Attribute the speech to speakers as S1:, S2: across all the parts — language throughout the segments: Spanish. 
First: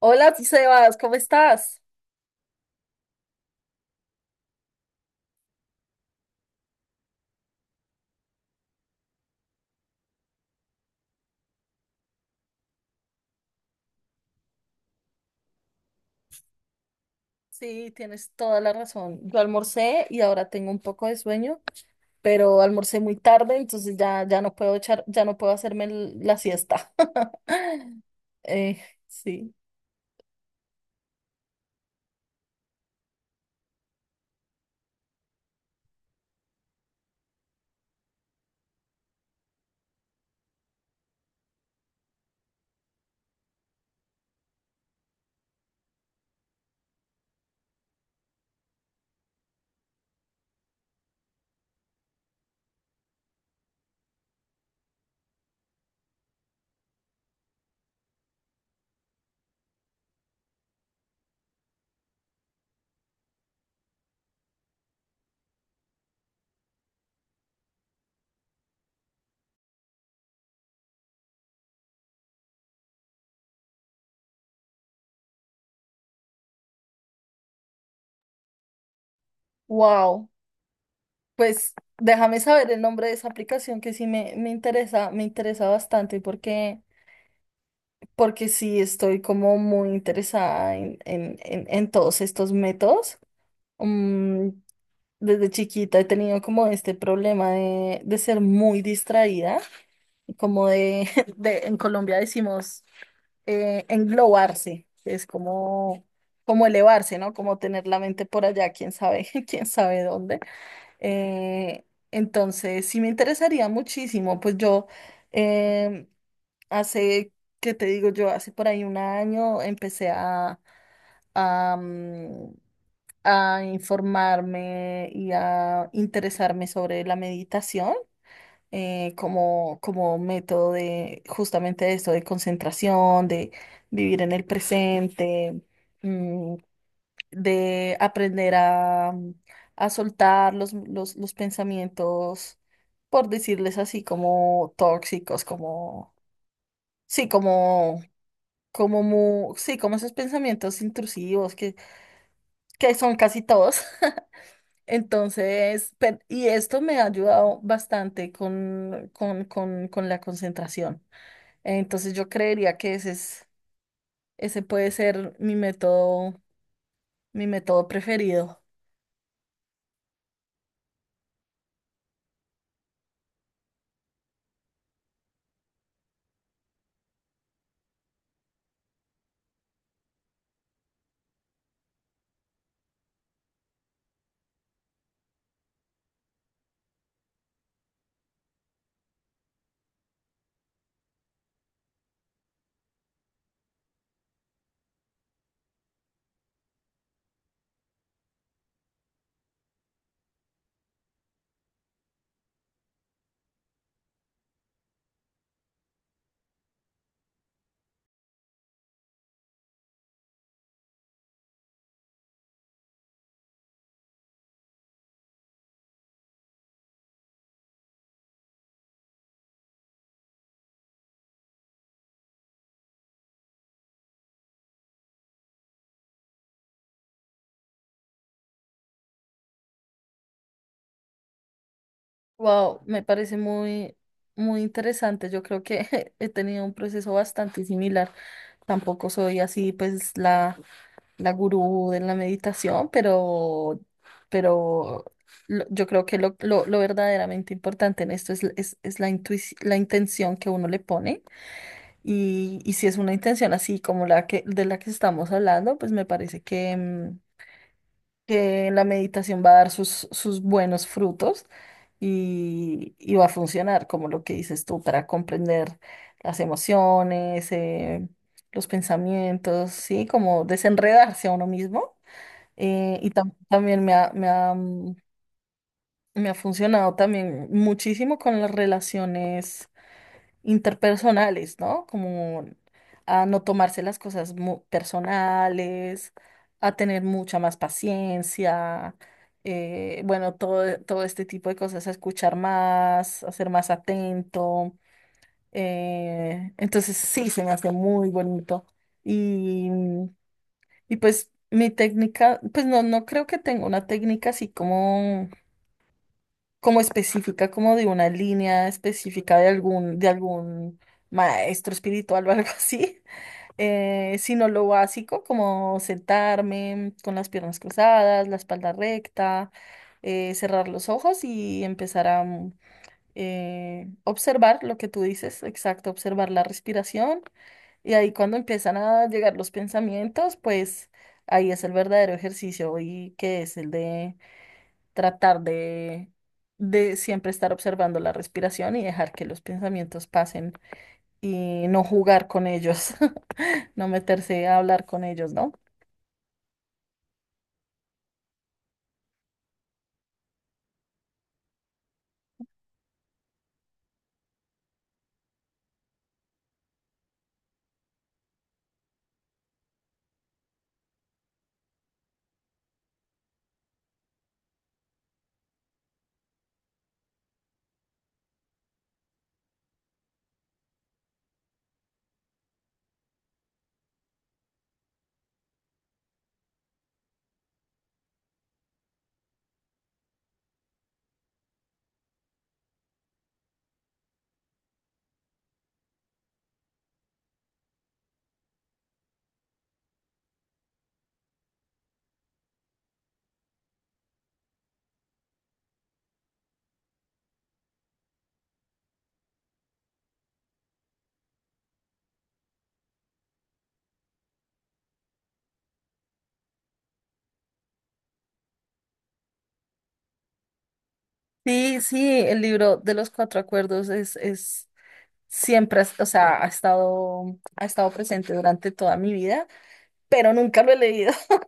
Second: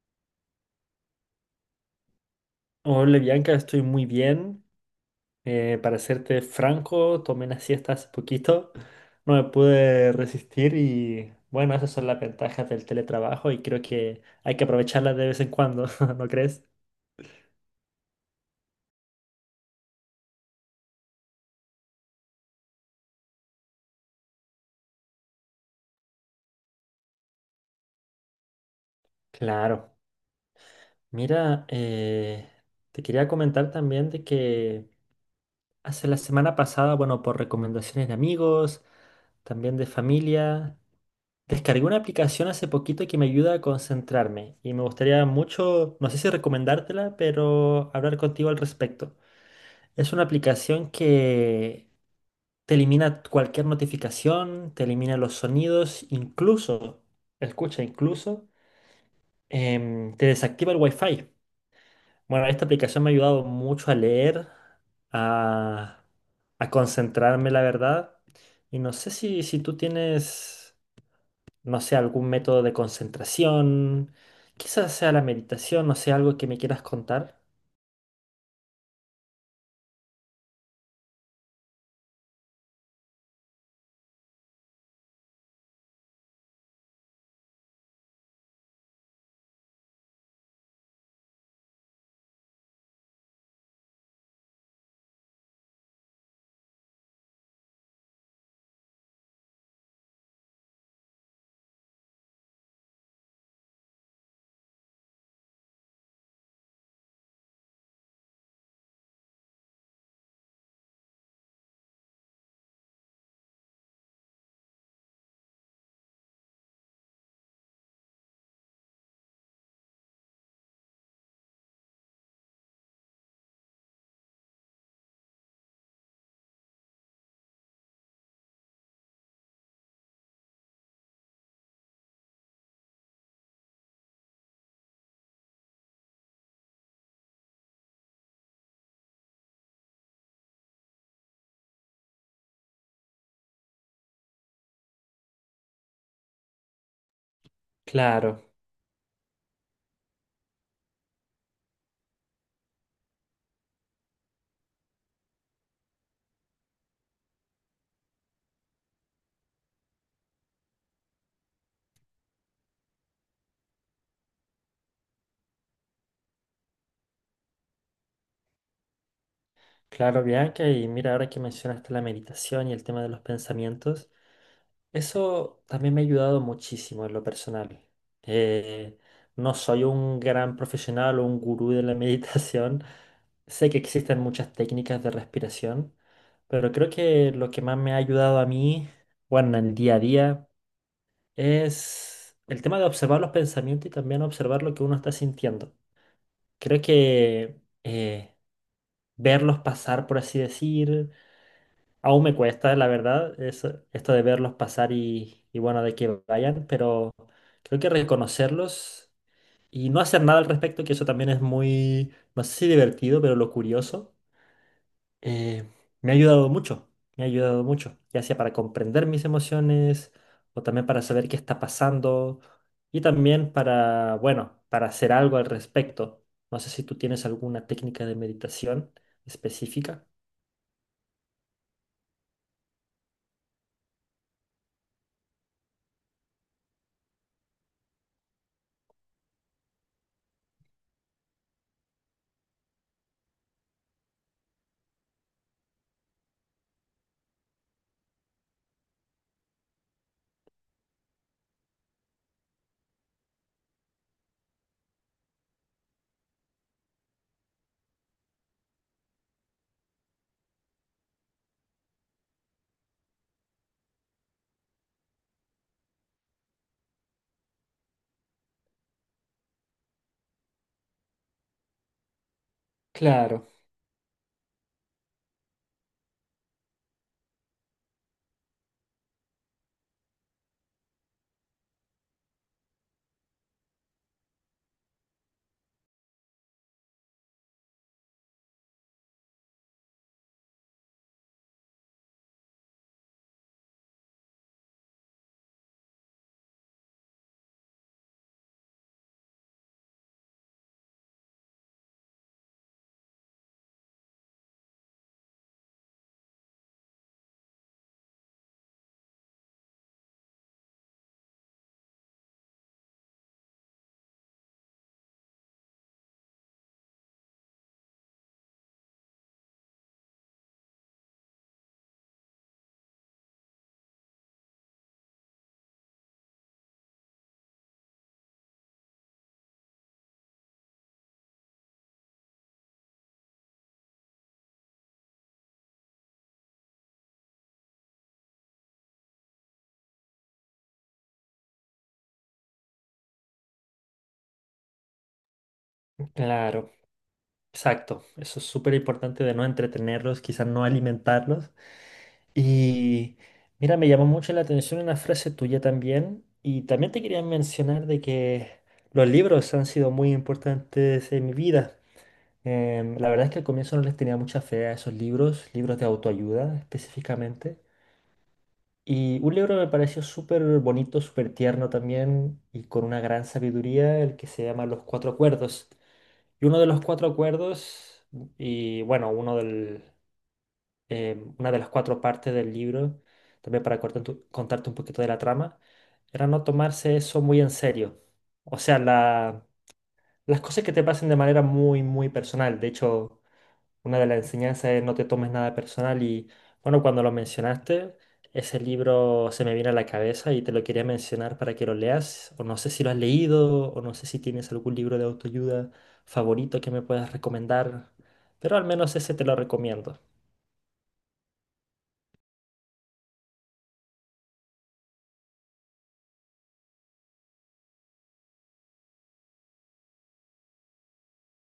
S1: Hola, Sebas, ¿cómo estás?
S2: Hola, Bianca, estoy muy bien. Para serte franco, tomé una siesta hace poquito, no me pude resistir y bueno, esas son las ventajas del teletrabajo y creo que hay que aprovecharlas de vez en cuando, ¿no crees?
S1: Sí, tienes toda la razón. Yo almorcé y ahora tengo un poco de sueño, pero almorcé muy tarde, entonces ya no puedo echar, ya no puedo hacerme la siesta. Eh, sí.
S2: Claro. Mira, te quería comentar también de que hace la semana pasada, bueno, por recomendaciones de amigos, también de familia. Descargué una aplicación hace poquito que me ayuda a concentrarme y me gustaría mucho, no sé si recomendártela, pero hablar contigo al respecto. Es una aplicación que te elimina cualquier notificación, te elimina los sonidos, incluso, escucha, incluso, te desactiva el Wi-Fi. Bueno, esta aplicación me ha ayudado mucho a leer, a, a concentrarme, la verdad. Y no sé si tú tienes, no sé, algún método de concentración, quizás sea la meditación, no sé, algo que me quieras contar.
S1: Wow. Pues déjame saber el nombre de esa aplicación que sí me interesa bastante porque, porque sí estoy como muy interesada en todos estos métodos. Mm, Desde chiquita he tenido como este problema de ser muy distraída, como de, de en Colombia decimos englobarse, que es como, como elevarse, ¿no? Como tener la mente por allá, quién sabe, quién sabe dónde. Eh, entonces, sí me interesaría muchísimo, pues yo eh, hace, ¿qué te digo yo? Hace por ahí un año empecé a, mm, a informarme y a interesarme sobre la meditación, como, como método de justamente esto, de concentración, de vivir en el presente, mm, de aprender a soltar los pensamientos, por decirles así, como tóxicos, como, sí, como...
S2: Claro,
S1: Sí, como esos pensamientos intrusivos que son casi todos. Entonces, y esto me ha ayudado bastante con la concentración. Entonces, yo creería que ese es, ese puede ser mi método preferido.
S2: claro, Bianca, y mira, ahora que mencionaste la meditación y el tema de los pensamientos, eso también me ha ayudado muchísimo en lo personal. Eh, no soy un gran profesional o un gurú de la meditación, sé que existen muchas técnicas de respiración, pero creo que lo que más me ha ayudado a mí, bueno, en el día a día, es el tema de observar los pensamientos y también observar lo que uno está sintiendo. Creo que verlos pasar, por así decir, aún me cuesta, la verdad, esto de verlos pasar y bueno, de que vayan, pero creo que reconocerlos y no hacer nada al respecto, que eso también es muy, no sé si divertido, pero lo curioso. eh, Me ha ayudado mucho, me ha ayudado mucho, ya sea para comprender mis emociones o también para saber qué está pasando y también para, bueno, para hacer algo al respecto. No sé si tú tienes alguna técnica de meditación específica.
S1: Wow, me parece muy, muy interesante. Yo creo que he tenido un proceso bastante similar. Tampoco soy así, pues, la la gurú de la meditación, pero yo creo que lo verdaderamente importante en esto es, es la intención que uno le pone y si es una intención así como la que, de la que estamos hablando, pues me parece que, mm, que la meditación va a dar sus, sus buenos frutos y va a funcionar, como lo que dices tú, para comprender las emociones, los pensamientos, ¿sí? Como desenredarse a uno mismo. Y
S2: Claro,
S1: también me ha, mm, me ha funcionado también muchísimo con las relaciones interpersonales, ¿no? Como a no tomarse las cosas personales, a tener mucha más paciencia, bueno, todo, todo este tipo de cosas, a escuchar más, a ser más atento. Entonces sí, se me hace muy bonito. Y pues mi técnica, pues no, no creo que tenga una técnica así como, como específica, como de una línea específica de algún maestro espiritual o algo así, sino lo básico, como sentarme con las piernas cruzadas, la espalda recta, cerrar los ojos y empezar a observar lo que tú dices, exacto, observar la respiración y ahí cuando empiezan a llegar los pensamientos, pues ahí es el verdadero ejercicio y que es el de tratar de siempre estar observando la respiración y dejar que los pensamientos pasen y no jugar con ellos, no meterse a hablar con ellos, ¿no?
S2: claro, exacto. Eso es súper importante de no entretenerlos, quizás no alimentarlos. Y mira, me llamó mucho la atención una frase tuya también. Y también te quería mencionar de que los libros han sido muy importantes en mi vida. La verdad es que al comienzo no les tenía mucha fe a esos libros, libros de autoayuda específicamente. Y un libro me pareció súper bonito, súper tierno también y con una gran sabiduría, el que se llama Los Cuatro Acuerdos. Y uno de los cuatro acuerdos, y bueno, una de las cuatro partes del libro, también para contarte un poquito de la trama, era no tomarse eso muy en serio. O sea, las cosas que te pasen de manera muy, muy personal. De hecho, una de las enseñanzas es no te tomes nada personal y, bueno, cuando lo mencionaste, ese libro se me viene a la cabeza y te lo quería mencionar para que lo leas. O no sé si lo has leído, o no sé si tienes algún libro de autoayuda favorito que me puedas recomendar, pero al menos ese te lo recomiendo.
S1: Sí, sí, el libro de los cuatro acuerdos es siempre, o sea, ha estado presente durante toda mi vida, pero nunca lo he leído.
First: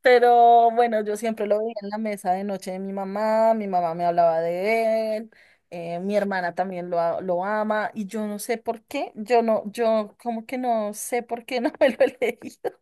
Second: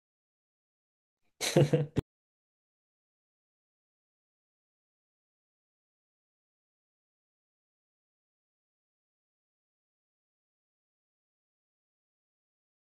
S1: Pero bueno, yo siempre lo veía en la mesa de noche de mi mamá me hablaba de él, mi hermana también lo ama y yo no sé por qué, yo como que no sé por qué no me lo he leído,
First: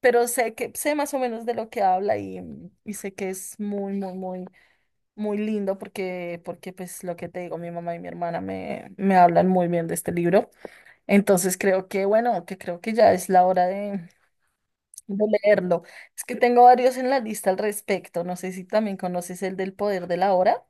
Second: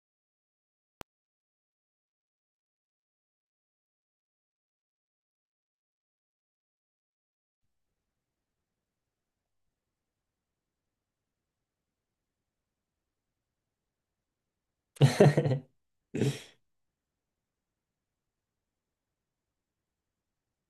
S1: pero sé que sé más o menos de lo que habla y sé que es muy, muy, muy, muy lindo porque, porque pues lo que te digo, mi mamá y mi hermana me hablan muy bien de este libro. Entonces creo que, bueno, que creo que ya es la hora de leerlo. Es que tengo varios en la lista al respecto. No sé si también conoces el del poder de la hora.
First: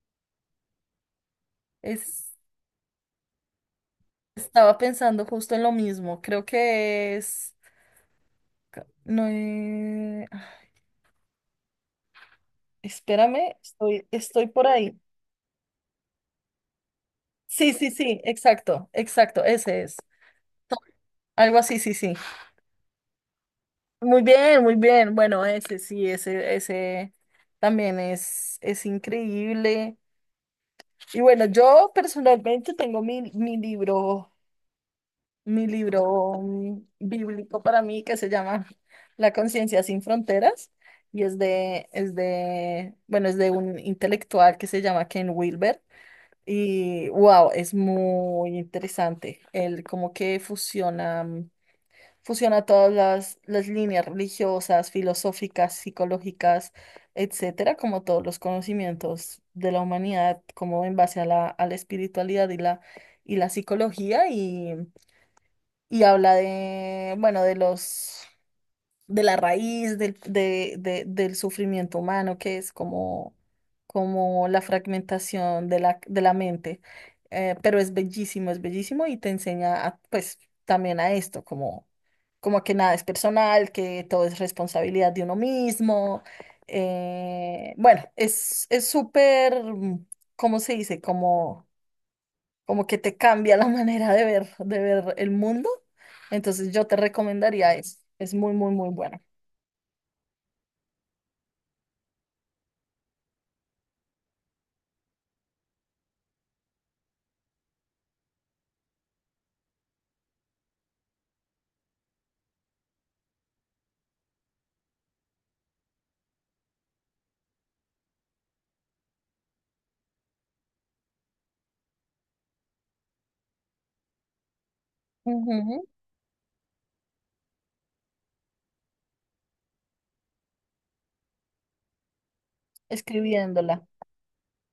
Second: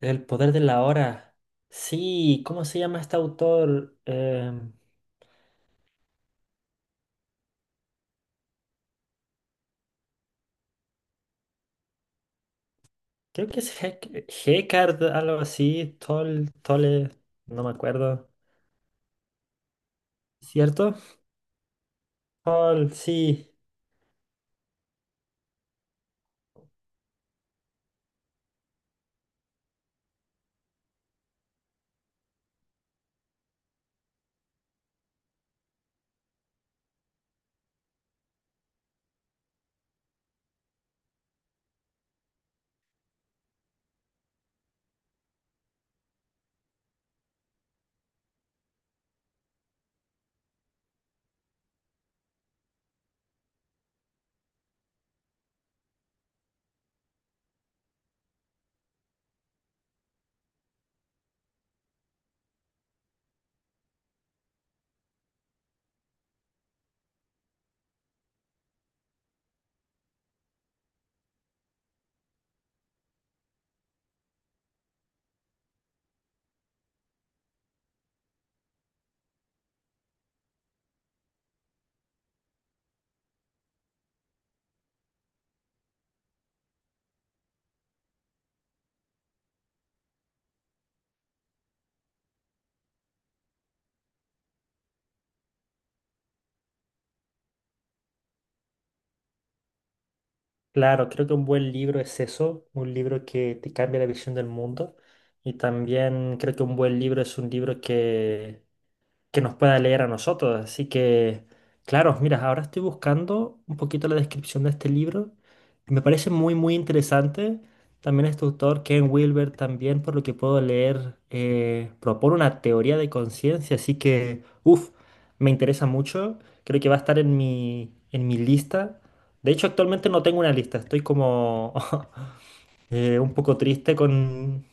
S2: El poder de la hora.
S1: Es,
S2: Sí, ¿cómo se llama este autor?
S1: estaba pensando justo en lo mismo. Creo que es... No, ah,
S2: Creo
S1: espérame,
S2: que es
S1: estoy, estoy por ahí.
S2: Hecard, algo así. Tol, Tole, no me
S1: Sí, sí, sí,
S2: acuerdo.
S1: exacto, exacto, ese es.
S2: ¿Cierto?
S1: Algo así, sí, sí.
S2: Tol, sí.
S1: Muy bien, muy bien. Bueno, ese sí, ese también es increíble. Y bueno, yo personalmente tengo mi, mi libro bíblico para mí, que se llama La conciencia sin fronteras, y es de, bueno, es de un intelectual que se llama Ken Wilber y wow, es muy interesante. Él como que fusiona, mm, fusiona todas las líneas religiosas, filosóficas, psicológicas, etcétera, como todos los conocimientos de la humanidad, como en base a la espiritualidad y la psicología y habla de, bueno, de los, de la raíz del, del sufrimiento humano, que es como, como la fragmentación de la mente. Pero es bellísimo y te enseña a, pues también a esto, como, como que nada es personal, que todo es responsabilidad de uno mismo. Bueno, es súper, ¿cómo se dice? Como como que te cambia la manera de ver el mundo. Entonces yo te recomendaría eso. Es muy, muy, muy bueno.
S2: Claro, creo que un buen libro es eso. Un libro que te cambia la visión del mundo. Y también creo que un buen libro es un libro que nos pueda leer a nosotros. Así que, claro, mira, ahora estoy buscando un poquito la descripción de este libro. Me parece muy, muy interesante. También este autor, Ken Wilber, también, por lo que puedo leer, propone una teoría de conciencia. Así que, uff, me
S1: Ujú.
S2: interesa mucho. Creo que va a estar en mi lista. De hecho, actualmente no tengo una lista. Estoy como un poco
S1: Escribiéndola.
S2: triste con,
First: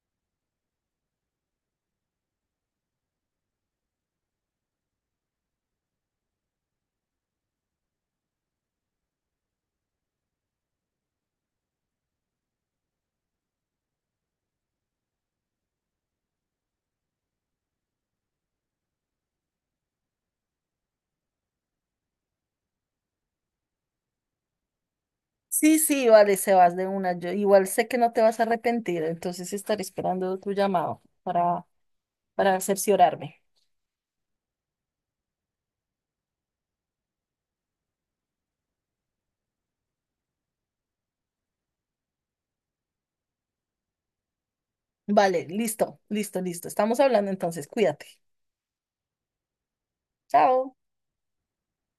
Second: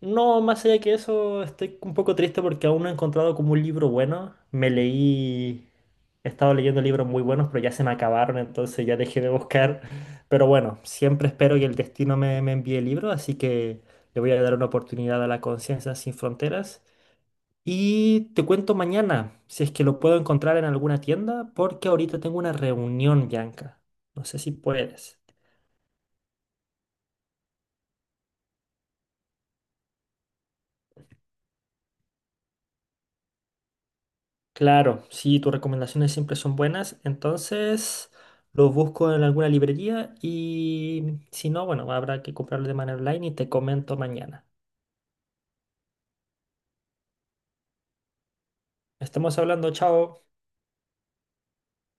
S2: no, más allá que eso, estoy un poco triste porque aún no he encontrado como un libro bueno. He estado leyendo libros muy buenos, pero ya se me acabaron, entonces ya dejé de buscar. Pero bueno, siempre espero que el destino me envíe libros, así que le voy a dar una oportunidad a La Conciencia Sin Fronteras. Y te cuento mañana, si es que lo puedo encontrar en alguna tienda, porque ahorita tengo una reunión, Bianca. No sé si puedes.
S1: Sí, sí, vale, Sebas, de una. Yo igual sé que no te vas a arrepentir, entonces estaré esperando tu llamado para cerciorarme.
S2: Claro, sí, tus recomendaciones siempre son buenas, entonces los busco en alguna librería y si no, bueno, habrá que comprarlo de manera online y te comento mañana.
S1: Vale, listo, listo, listo. Estamos hablando entonces, cuídate.
S2: Estamos hablando, chao.
S1: Chao.